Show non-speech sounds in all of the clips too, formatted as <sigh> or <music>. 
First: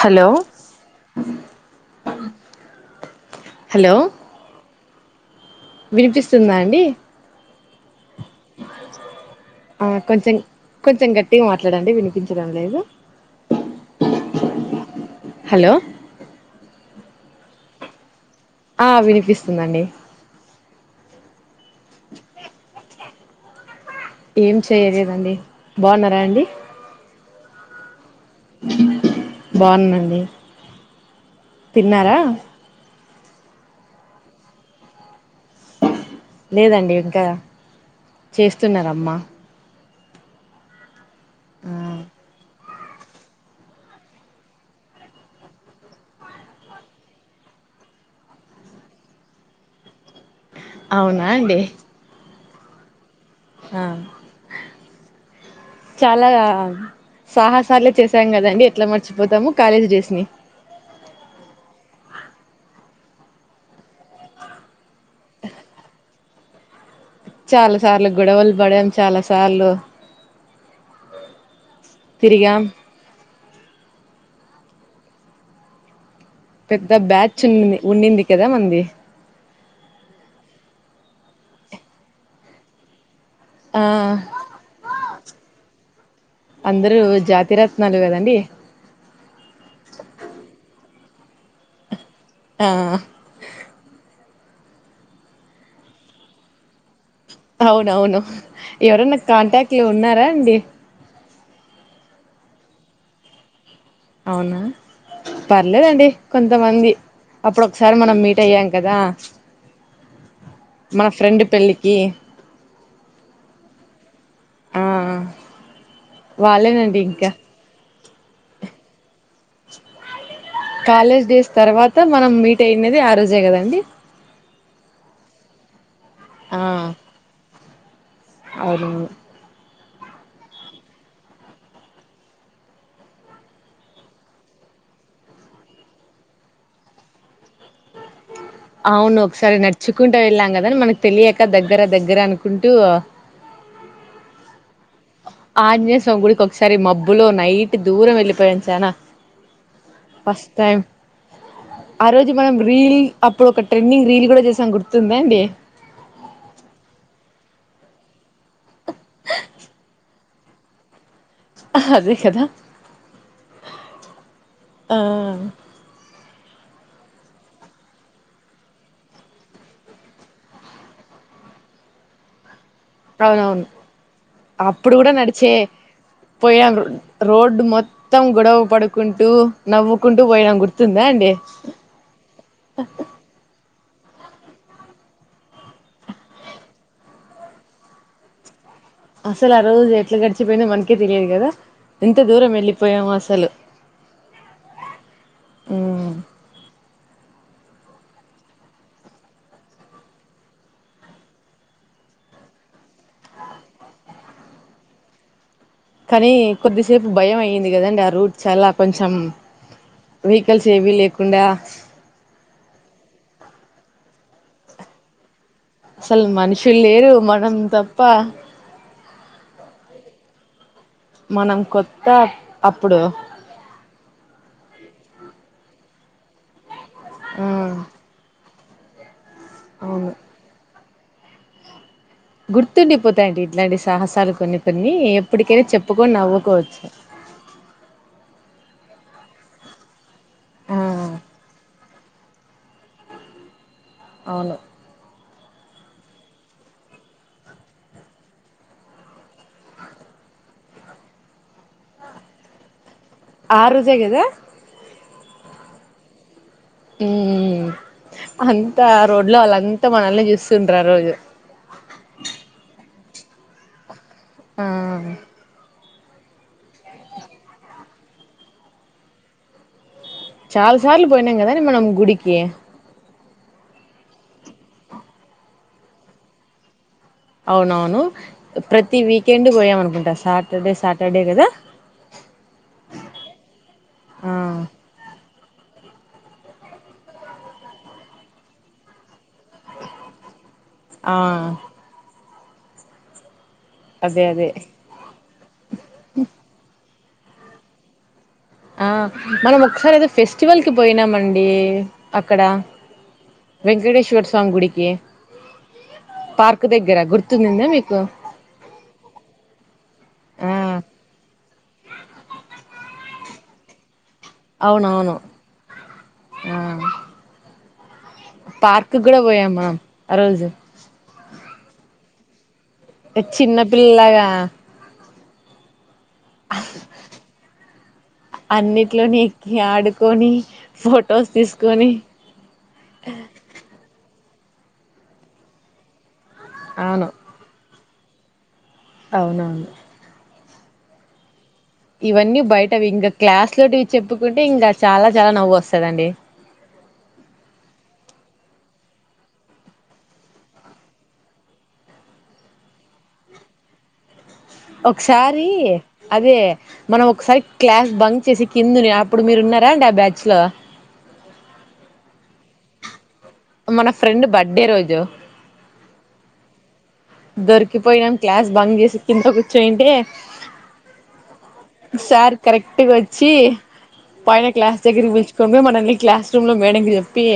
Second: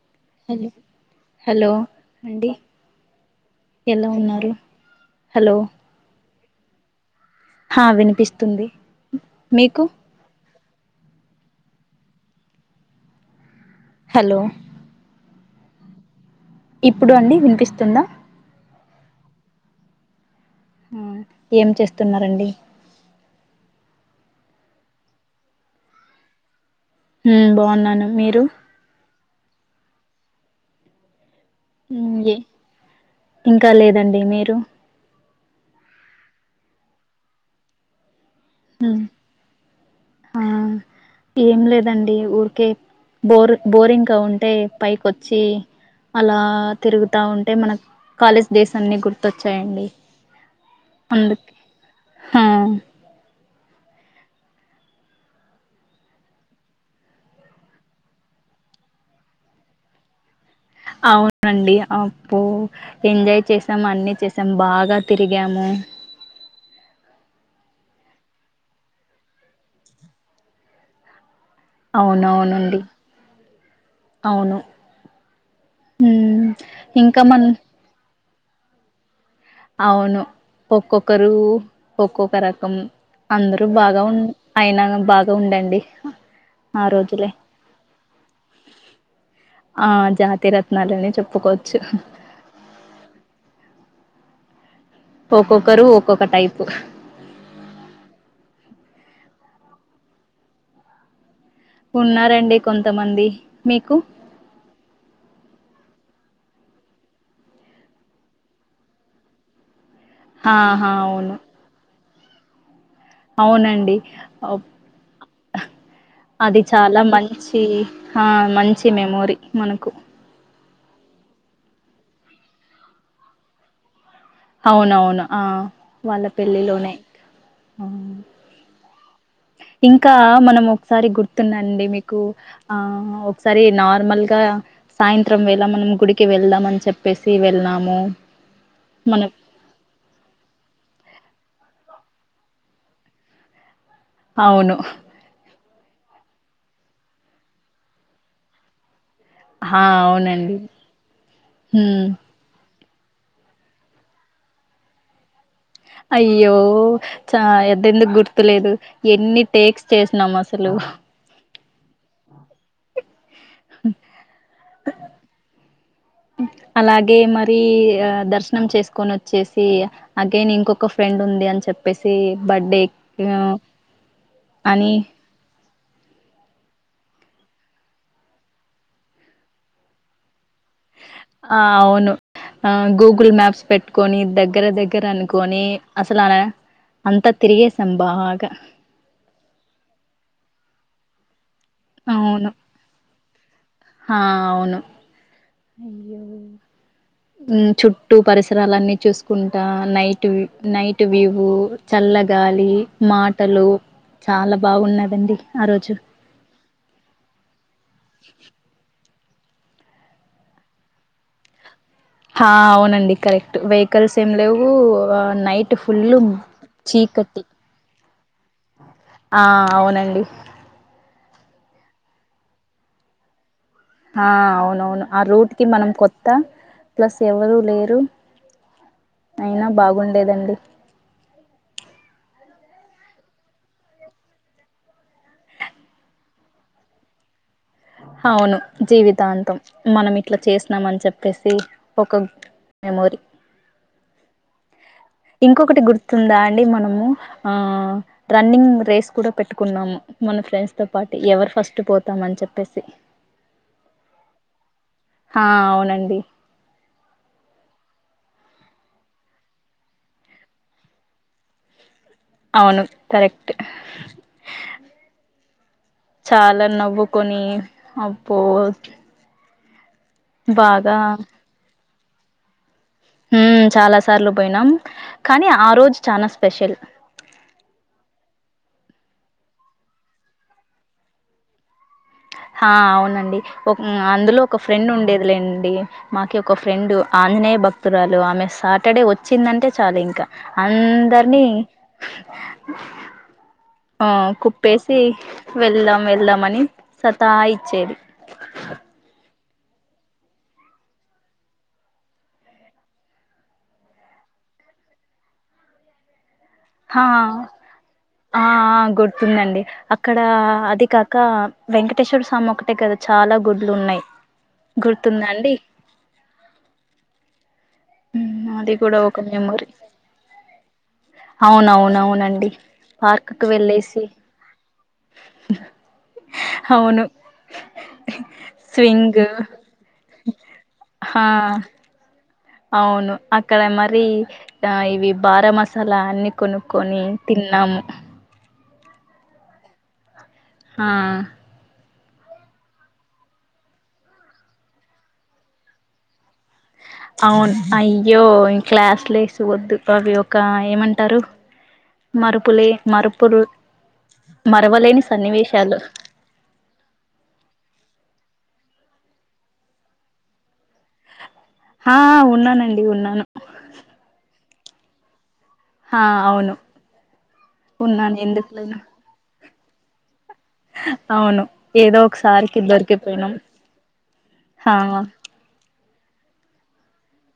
Hello hello hello అండి hello ఎలా ఉన్నారు హలో వినిపిస్తుందా అండి హ విని పిస్తుంది మీకు ఆ కొంచెం కొంచెం గట్టిగా మాట్లాడండి వినిపించడం లేదు హలో హలో ఇప్పుడు అండి వినిపిస్తుందా ఆ వినిపిస్తుందండి హ ఏం చేస్తున్నారండి ఏం చెయలేదండి బాన్నారా అండి ఉమ్ బాన్నాను మీరు బాన్న అండి తిన్నారా ఉమ్ ఏ ఇంకా లేదండి మీరు లేదండి ఇంకా ఉమ్ చేస్తున్నారమ్మ ఆ ఏం ఆ లేదండి ఊరికే బోర్ బోరింగ్గా ఉంటే పైకి వచ్చి అలా తిరుగుతా ఉంటే మన కాలేజ్ డేస్ అన్ని గుర్తొచ్చాయండి అవునా అందుకే అండి హా ఆ చాలా సాహసాలే చేసాం కదండి ఎట్లా మర్చిపోతాము కాలేజ్ డేస్ ని అవునండి అబ్బో ఎంజాయ్ చేసాము అన్నీ చేసాం బాగా తిరిగాము చాలా సార్లు గొడవలు పడాం చాలా సార్లు తిరిగాం అవునవునండి అవును ఉమ్ పెద్ద ఇంకా బ్యాచ్ మన ఉంనింది ఉంనింద్ కద మంది అవును ఒక్కొక్కరు ఒక్కొక్క రకం అందరూ ఆ బాగా ఉన్ అయినా బాగా ఉండండి ఆ అందరూ రోజులే జాతిరత్నాలు కదండి ఆ జాతిీ రత్నాలనే చెప్ ఒప్పుకోచ్చు ఆ ఒక్కొక్కరు ఒక్కొక్క టైప్ అవునవును ఎవరన్న కాంటాక్ట్ లో ఉన్నారా అండి ఉన్నారండి కొంతమంది మీకు అవునా పర్లేదండి కొంతమంది అప్పుడు ఒకసారి మనం మీట్ అయ్యాం కదా ఆహా మాన అవును ఫ్రెండ్ పెళ్ళికి అవునండి ఆ అది వాళ్ళేనండి చాలా ఇంకా మంచి హ మంచి మెమోరీ మనకు కాలేజ్ డేస్ తర్వాత మనం మీట్ అయినది ఆ రోజే కదండి అవునవును ఆ వాళ్ళ పెళ్ళిలోనే ఆ అరు ఇంకా మనం ఒకసారి గుర్తున్నాండి మీకు ఆ ఒకసారి నార్మల్ గా సాయంత్రం వేళ మనం గుడికి వెళ్దాం అని చెప్పేసి వెళ్ళాం అవును ఒకసారి నడుచుకుంటూ వెళ్ళాం కదా మనకు తెలియక్ కా దగ్గర దగ్గర అనుకుంటూ అవును ఆజ్ఞనీయ స్వామి గుడికి ఒకసారి మబ్బులో నైట్ దూరం వెళ్ళిపోయం చానా ఆ ఫస్ట్ అవునండి టైమ్ హ్మ్ ఆ రోజు మనం రీల్ అప్పుడు ఒక ట్రెండింగ్ రీల్ కూడా చేసాం గుర్తుందా అండి అయ్యో చ అద్దెందుకు గుర్తులేదు ఎన్ని టేక్స్ చేసినాం అసలు అదే కదా ఆ అలాగే మరి దర్శనం చేసుకొని వచ్చేసి అగైన్ ఇంకొక ఫ్రెండ్ ఉంది అని చెప్పేసి బర్త్డే అవునవును అని అప్పుడు కూడా నడిచే పోయాం రోడ్డు మొత్తం గొడవ పడుకుంటూ నవ్వుకుంటూ పోయాం గుర్తు ఆ అవును గూగుల్ మ్యాప్స్ పెట్టు కొని దగ్గర దగ్గర అనుకొని అసలు అలా అంతా తిరిగేసాం బాగా అసలు ఆ రోజు ఎట్లా గడిచిపోయిందో మనకే తెలియదు కదా ఎంత దూరం వెళ్ళిపోయాము సలు హ అవును ఉమ్, ఆమ్ చుట్టూ పరిసరాలన్నీ చూసుకుంటా నైట్ నైట్ వ్యూ చల్లగాలి మాటలు చాలా బాగున్నదండి ఆ రోజు కానీ కొద్దిసేపు భయం అయింది అయింది కదండి ఆ రూట్ చాలా కొంచెం వెహికల్ సేవి లేకుడా అవునండి కరెక్ట్ వెహికల్స్ ఏం లేవు నైట్ ఫుల్ అసలు మనుషులు లేరు చీకటి మనం తప్ప ఆ అవునండి మనం కొత్త అప్పుడు ఆ అవునవును ఆ రూట్ కి మనం కొత్త ప్లస్ ఆ ఎవరు లేరు అయినా అవును బాగుండేదండి హా గుర్తుండిపోతాయండి ఇట్లాంటి సాహసాలు కొన్ని కొన్ని ఎప్పటికైనా చెప్పుకొని నవ్వుకోవచ్చు అవును జీవితాంతం మనం ఇట్లా ఆ చేసినాం అని చెప్పేసి ఒక మెమోరీ అవును ఇంకొకటి గుర్తుందా అండి మనము ఆ రన్నింగ్ రేస్ కూడా పెట్టుకున్నము మన ఫ్రెండ్స్ తో పాటు ఎవరు ఫస్ట్ పోతాం అని చెప్పేసి ఆ రోజేగదా ఆ అవునండి ఉమ్ అంతా రోడ్లో వాళ్ళు అంతా మనల్ని చూస్తుంటారు ఆ రోజు అవును కరెక్ట్ ఆ చాలా నవ్వుకొని అబ్బొ చాలా సార్లు పోయినాం కదండి మనం గుడి కి హుమ్ చాలా సార్లు పోయినాం కానీ ఆ రోజు చానా స్పెషల్ అవునవును ప్రతి వీకెండ్ పోయామనుకుంటా. సాటర్డే సాటర్డే కదా. హా అవునండి ఆ ఒకఅందులో ఒక ఫ్రెండ్ ఉండేది లేండి మాకి ఒక ఫ్రెండు ఆంజనేయ భక్తురాలు. ఆమె సాటర్డే వచ్చిందంటే చాలుఇంక. ఆ అందరినీ హ ఆ అదే అదే కుప్పేసి వెళ్దాం వెళ్దాం అని సతా ఇచ్చేది ఆ మనం ఒకసారి ఏదో ఫెస్టివల్ కి పోయినామండి. అక్కడ వెంకటేశ్వర స్వామి గుడికి పార్క్. దగ్గర హ గుర్తుందిందా మీకు ఆ ఆ గుర్తుందండి. అక్కడ ఆ అది కాక వెంకటేశ్వర స్వామి ఒకటే కదా. చాలా గుర్ లో ఉన్నయ్ అవునవును ఆ మ్అది పార్క్ కూడా ఒక పోయాం మెమోరీ మనం ఆ రోజు అవును అవునవునండి. అంటే చిన్న పిల్లలాగా డు అన్నిట్లోని స్వింగ్ ఎక్కి ఆడుకొని ఆ ఫొటోస్ తీసుకొని అవును అక్కడ మరి ఆ ఇవి బారా మసాలా అన్ని కొనుక్కొని అవును తిన్నాము. అవునవును ఆ ఇవన్నీ బయట ఇంకా క్లాస్ లోటి చెప్పుకుంటే ఇంకా చాలా చాలా నవ్వు వస్తదండి. అవును అయ్యో క్లాస్ లేసు వద్దు. అవి ఒక ఏమంటరు మరుపులే మరుపులు మరవలేని ఒకసారి సన్నివేశాలు అదే మనం ఒకసారి క్లాస్ బంక్ చేసి కిందనే ఇప్పుడు మీరు ఉన్నారా అండి ఆ బ్యాచ్ లో ఆ ఉన్నానండి ఉన్నాను మన ఫ్రెండ్ బట్ బర్డె రోజు ఆ అవును దొరికిపోయినం ఉన్నాను క్లాస్ ఎందుకు బంగ్ లేను చేసికింద పెయింటే అవును ఏదో సార్ ఒకసారికి కరెక్ట్గా వచ్చి దొరికిపోయినాం పయిన క్లాస్ ఆ దగ్గరకి పిళిచుకోని పోననీ క్లాస్ రూమ్ లో మేడంకి చెప్పి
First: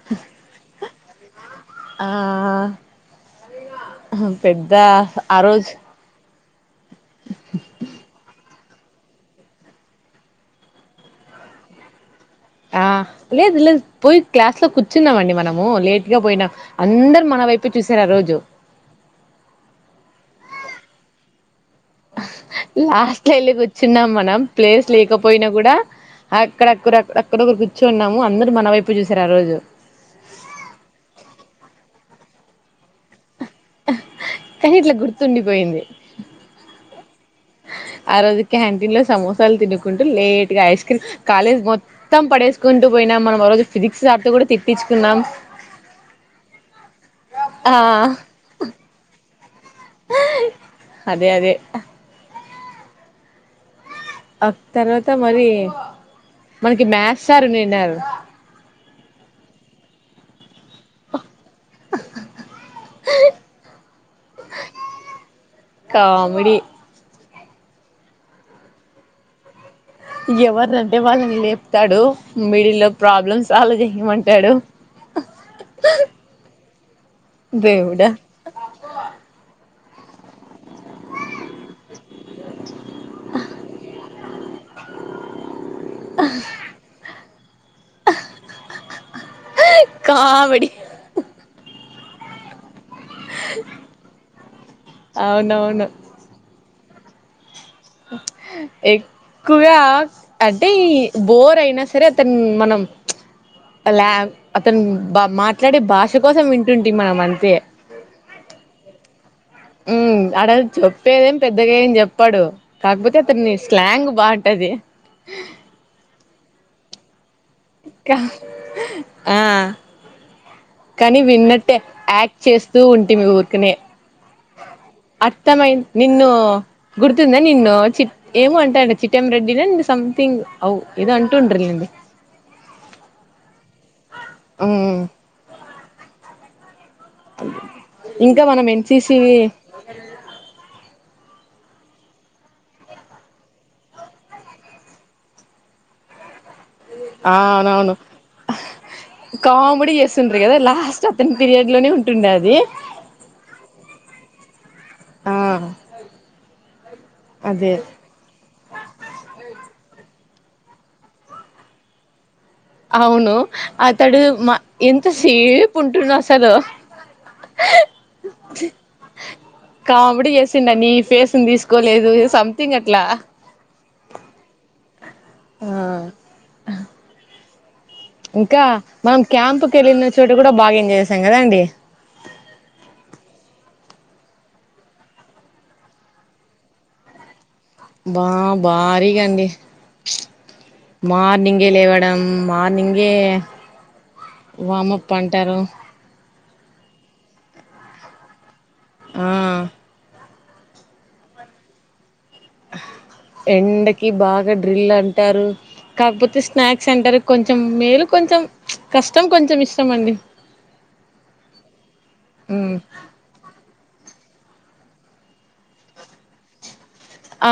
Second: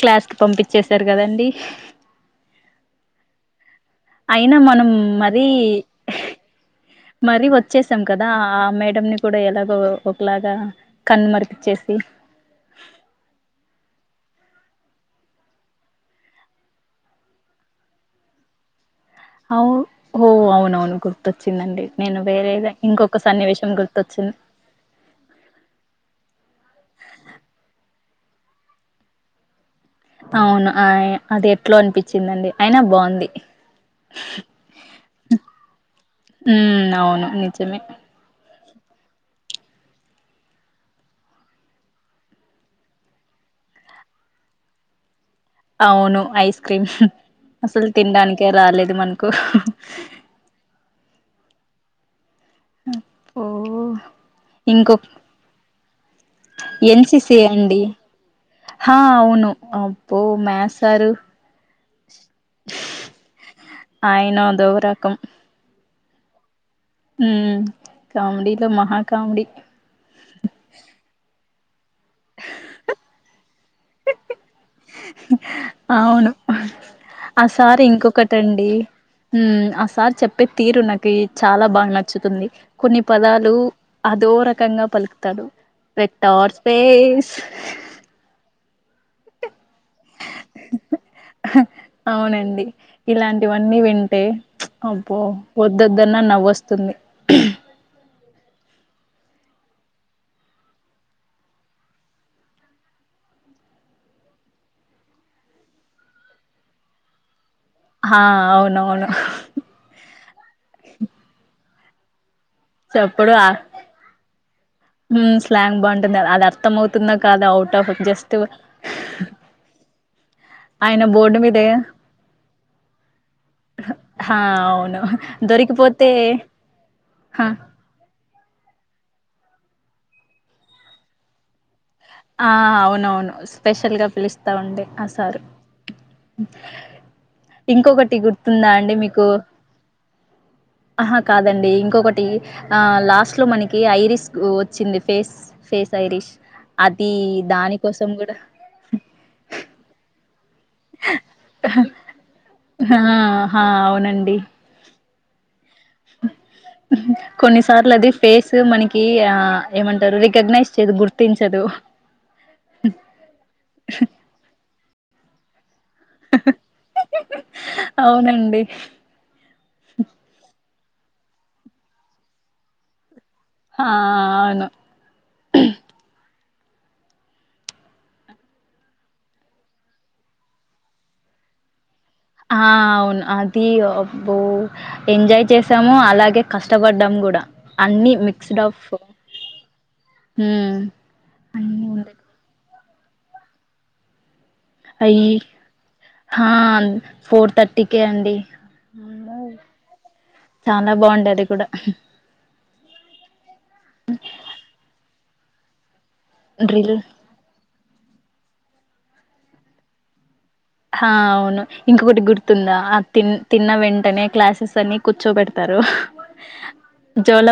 క్లాస్ కి పంపిచ్చేశారు కదండి ఆ అయినా పెద్ద మనం ఆ మరీ రోజు మరీ వచ్చేసాం కదా ఆ మేడం ని కూడా ఎలాగో ఒకలాగా కన్ను మరిపిచ్చేసి ఆ లేదు లేదు పోయి క్లాస్ లో కూర్చుందామండి మనము లేటుగా పోయినా అందరూ మన వైపే చూసారు ఆ రోజు ఓ అవును అవును గుర్తొచ్చి లాస్ట్ వెళ్ళి సన్నివేశం కూర్చున్నాం గుర్తొచ్చింది మనం ప్లేస్ లేకపోయినా కూడా అక్కడక్కడ <unintelligible> కూర్చున్నాము అందరు మన వైపు చూశారు ఆ రోజు అవును అయ్ అది ఎట్లో అనిపిచ్చిందండి అయినా బావుంది కానీ ఇట్లా గుర్తుండిపోయింది ఉమ్ అవును నిజమే ఆ రోజు క్యాంటీన్ లో సమోసాలు తినుకుంటూ లేట్ గా ఐస్ క్రీమ్ కాలేజ్ మొత్తం పడేసుకుంటూ పోయినాం మనం ఆరోజు ఫిజిక్స్ సార్ తో కూడా తిట్టిచ్చుకున్నాం అవును ఐస్ క్రీమ్ ఆ అసలు తినడానికే రాలేదు మనకు అదే అదే అబ్బో అద్ తర్వాత మరి మనకి మ్యాక్స్ ఎన్సిసి సారు అండి ఉనిన్నారు హా అవును అప్పు మ్యాస్ సారు ఆయన అదో రకం కామెడి ఉమ్మ్ కామెడీలో మహా కామెడి తాడు మిడిల్ లో ప్రాబ్లమ్ సాల్వ్ చేయమంటాడు అవును ఆ సార్ దేవుడా ఇంకొకటండి ఉమ్మ్ ఆ సా సార్ చెప్పి తీరు నాకి చాలా బా నచ్చుతుంది కొన్ని పదాలు అదో రకంగా పలుకుతాడు పెట్టార్ స్పేస్ కామెడి అవునండి ఇలాంటివన్నీ వింటే అబ్బో అవునవును వద్దొద్దన్న నవ్వొస్ తుంది ఎక్కువే ఆ అంటే ఈ బోర్ అయినా సరే అతను మనం అలా అతను బ మాట్లాడే భాష కోసం వింటుంటి మనం అంతే ఆ అవునవును ఉమ్మ్ ఆడ అది చెప్పేదేం పెద్ దగేం జెప్పడు చెప్పడు ఆ ఉమ్ స్లాంగ్ బాగుంటుంది అదర్ త్తం ఔతుంద కాదు ఔట్ ఆఫ్ కా జస్ట్ ఆ ఆయన కానీ బోర్డు విన్నట్టే మీద యాక్ట్ చేస్తూ ఉంటే మీ ఊరికనే హా అవును అర్థమై దొరికిపోతే నిన్ను గుర్తుందా హ నిన్ను చి ఏమో అంటాండి చిట్టెం రెడ్డినో సంథింగ్ అవు ఏదో అంటూ ఉంటారు లేండి ఆ అవునవును స్పెషల్ గా పిలుస్తా ఉండి ఉమ్ ఆ సారు ఇంకొకటి ఇంకా మనం గుర్తుందా అండి ఎన్సిసి మీకు ఆహా కాదండి ఇంకొకటి లాస్ట్ లో మనకి ఐరిస్ వచ్చింది ఫేస్ ఫేస్ ఐరిష్ అది అవునవును దానికోసం కూడా కామెడి ఎస్ కదా లాస్ట్ అతని పిరియడ్ లోనే ఉంటుండే అది ఆ హా అవునండి ఆ అదే కొన్నిసార్లు అది ఫేస్ మనకి ఆ ఏమంటారు ర రికగ్నైజ్ చేయదు గుర్తించదు అవును అతడు మా ఎంత సేపు పంటున్నా అసలు అవునండి కామెడీ చేసిండని ఫేస్ని తీసుకోలేదు సంథింగ్ అట్లా హ అవును ఆ ఇంకా మనం క్యాంప్కి వెళ్ళిన చోట కూడా బాగా ఎంజాయ్ చేసాం కదా అండి ఆ అవును అది అబ్బో ఎంజాయ్ చేసాము అలాగే కష్టపడ్డాము కూడా అన్ని బా మిక్స్డ్ ఆఫ్ భారీగా అండి హ్మ్ మార్నింగే అన్ని ఉండే లేవ్వడం మార్నింగ్ గే వార్మప్ అంటారు ఆ ఫోర్ థర్టీకే అండి ఆ అమ్మో చాలా బాగుండే అది కూడా ఎండకి బాగా డ్రిల్ అంటారు కాకపోతే స్నాక్స్ డ్రిల్ సెంటర్ కొంచెం మేల్ కొంచెం కష్టం కొంచెం ఇష్టం అండి ఆ అవును ఇంకొకటి గుర్తుందా ఉమ్ ఆ తి తిన్న వెంటనే క్లాసెస్ అన్ని కూర్చోబెడతారు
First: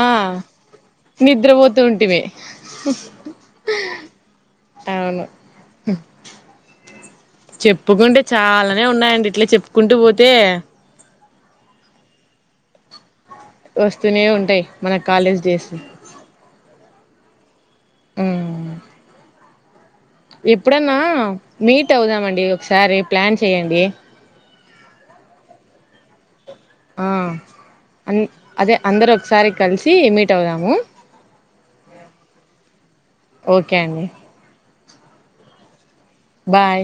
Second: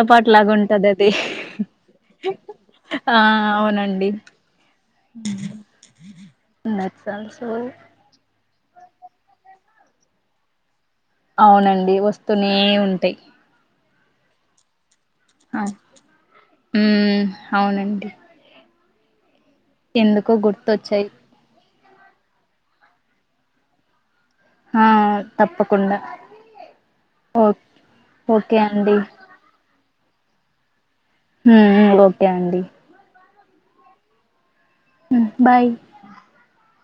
ఆ లాగా ఉంటది అది నిద్రపోతూ ఉంటిమి ఆ అవునండి అవును దట్స్ ఆల్సో చెప్పుకుంటే చాలానే ఉన్నాయండి ఇట్లా చెప్పుకుంటూ పోతే అవునండి వస్తూనే ఉంటాయి వస్తూనే ఉంటాయి మన కాలేజ్ ఆ డేసు హ్మ్ అవునండి హ్మ్ ఎందుకో ఎప్పుడన్నా గుర్తొచ్చాయి మీట్ అవుదామండి ఒకసారి ప్లాన్ చేయండి ఆ తప్పకుండా ఆ ఓ అ ఓకే అదే అండి అందరు ఒకసారి కలిసి సీ మీట్ అవుదాము హ్మ్ ఓకే అండి ఓకే అండి బాయ్ బాయ్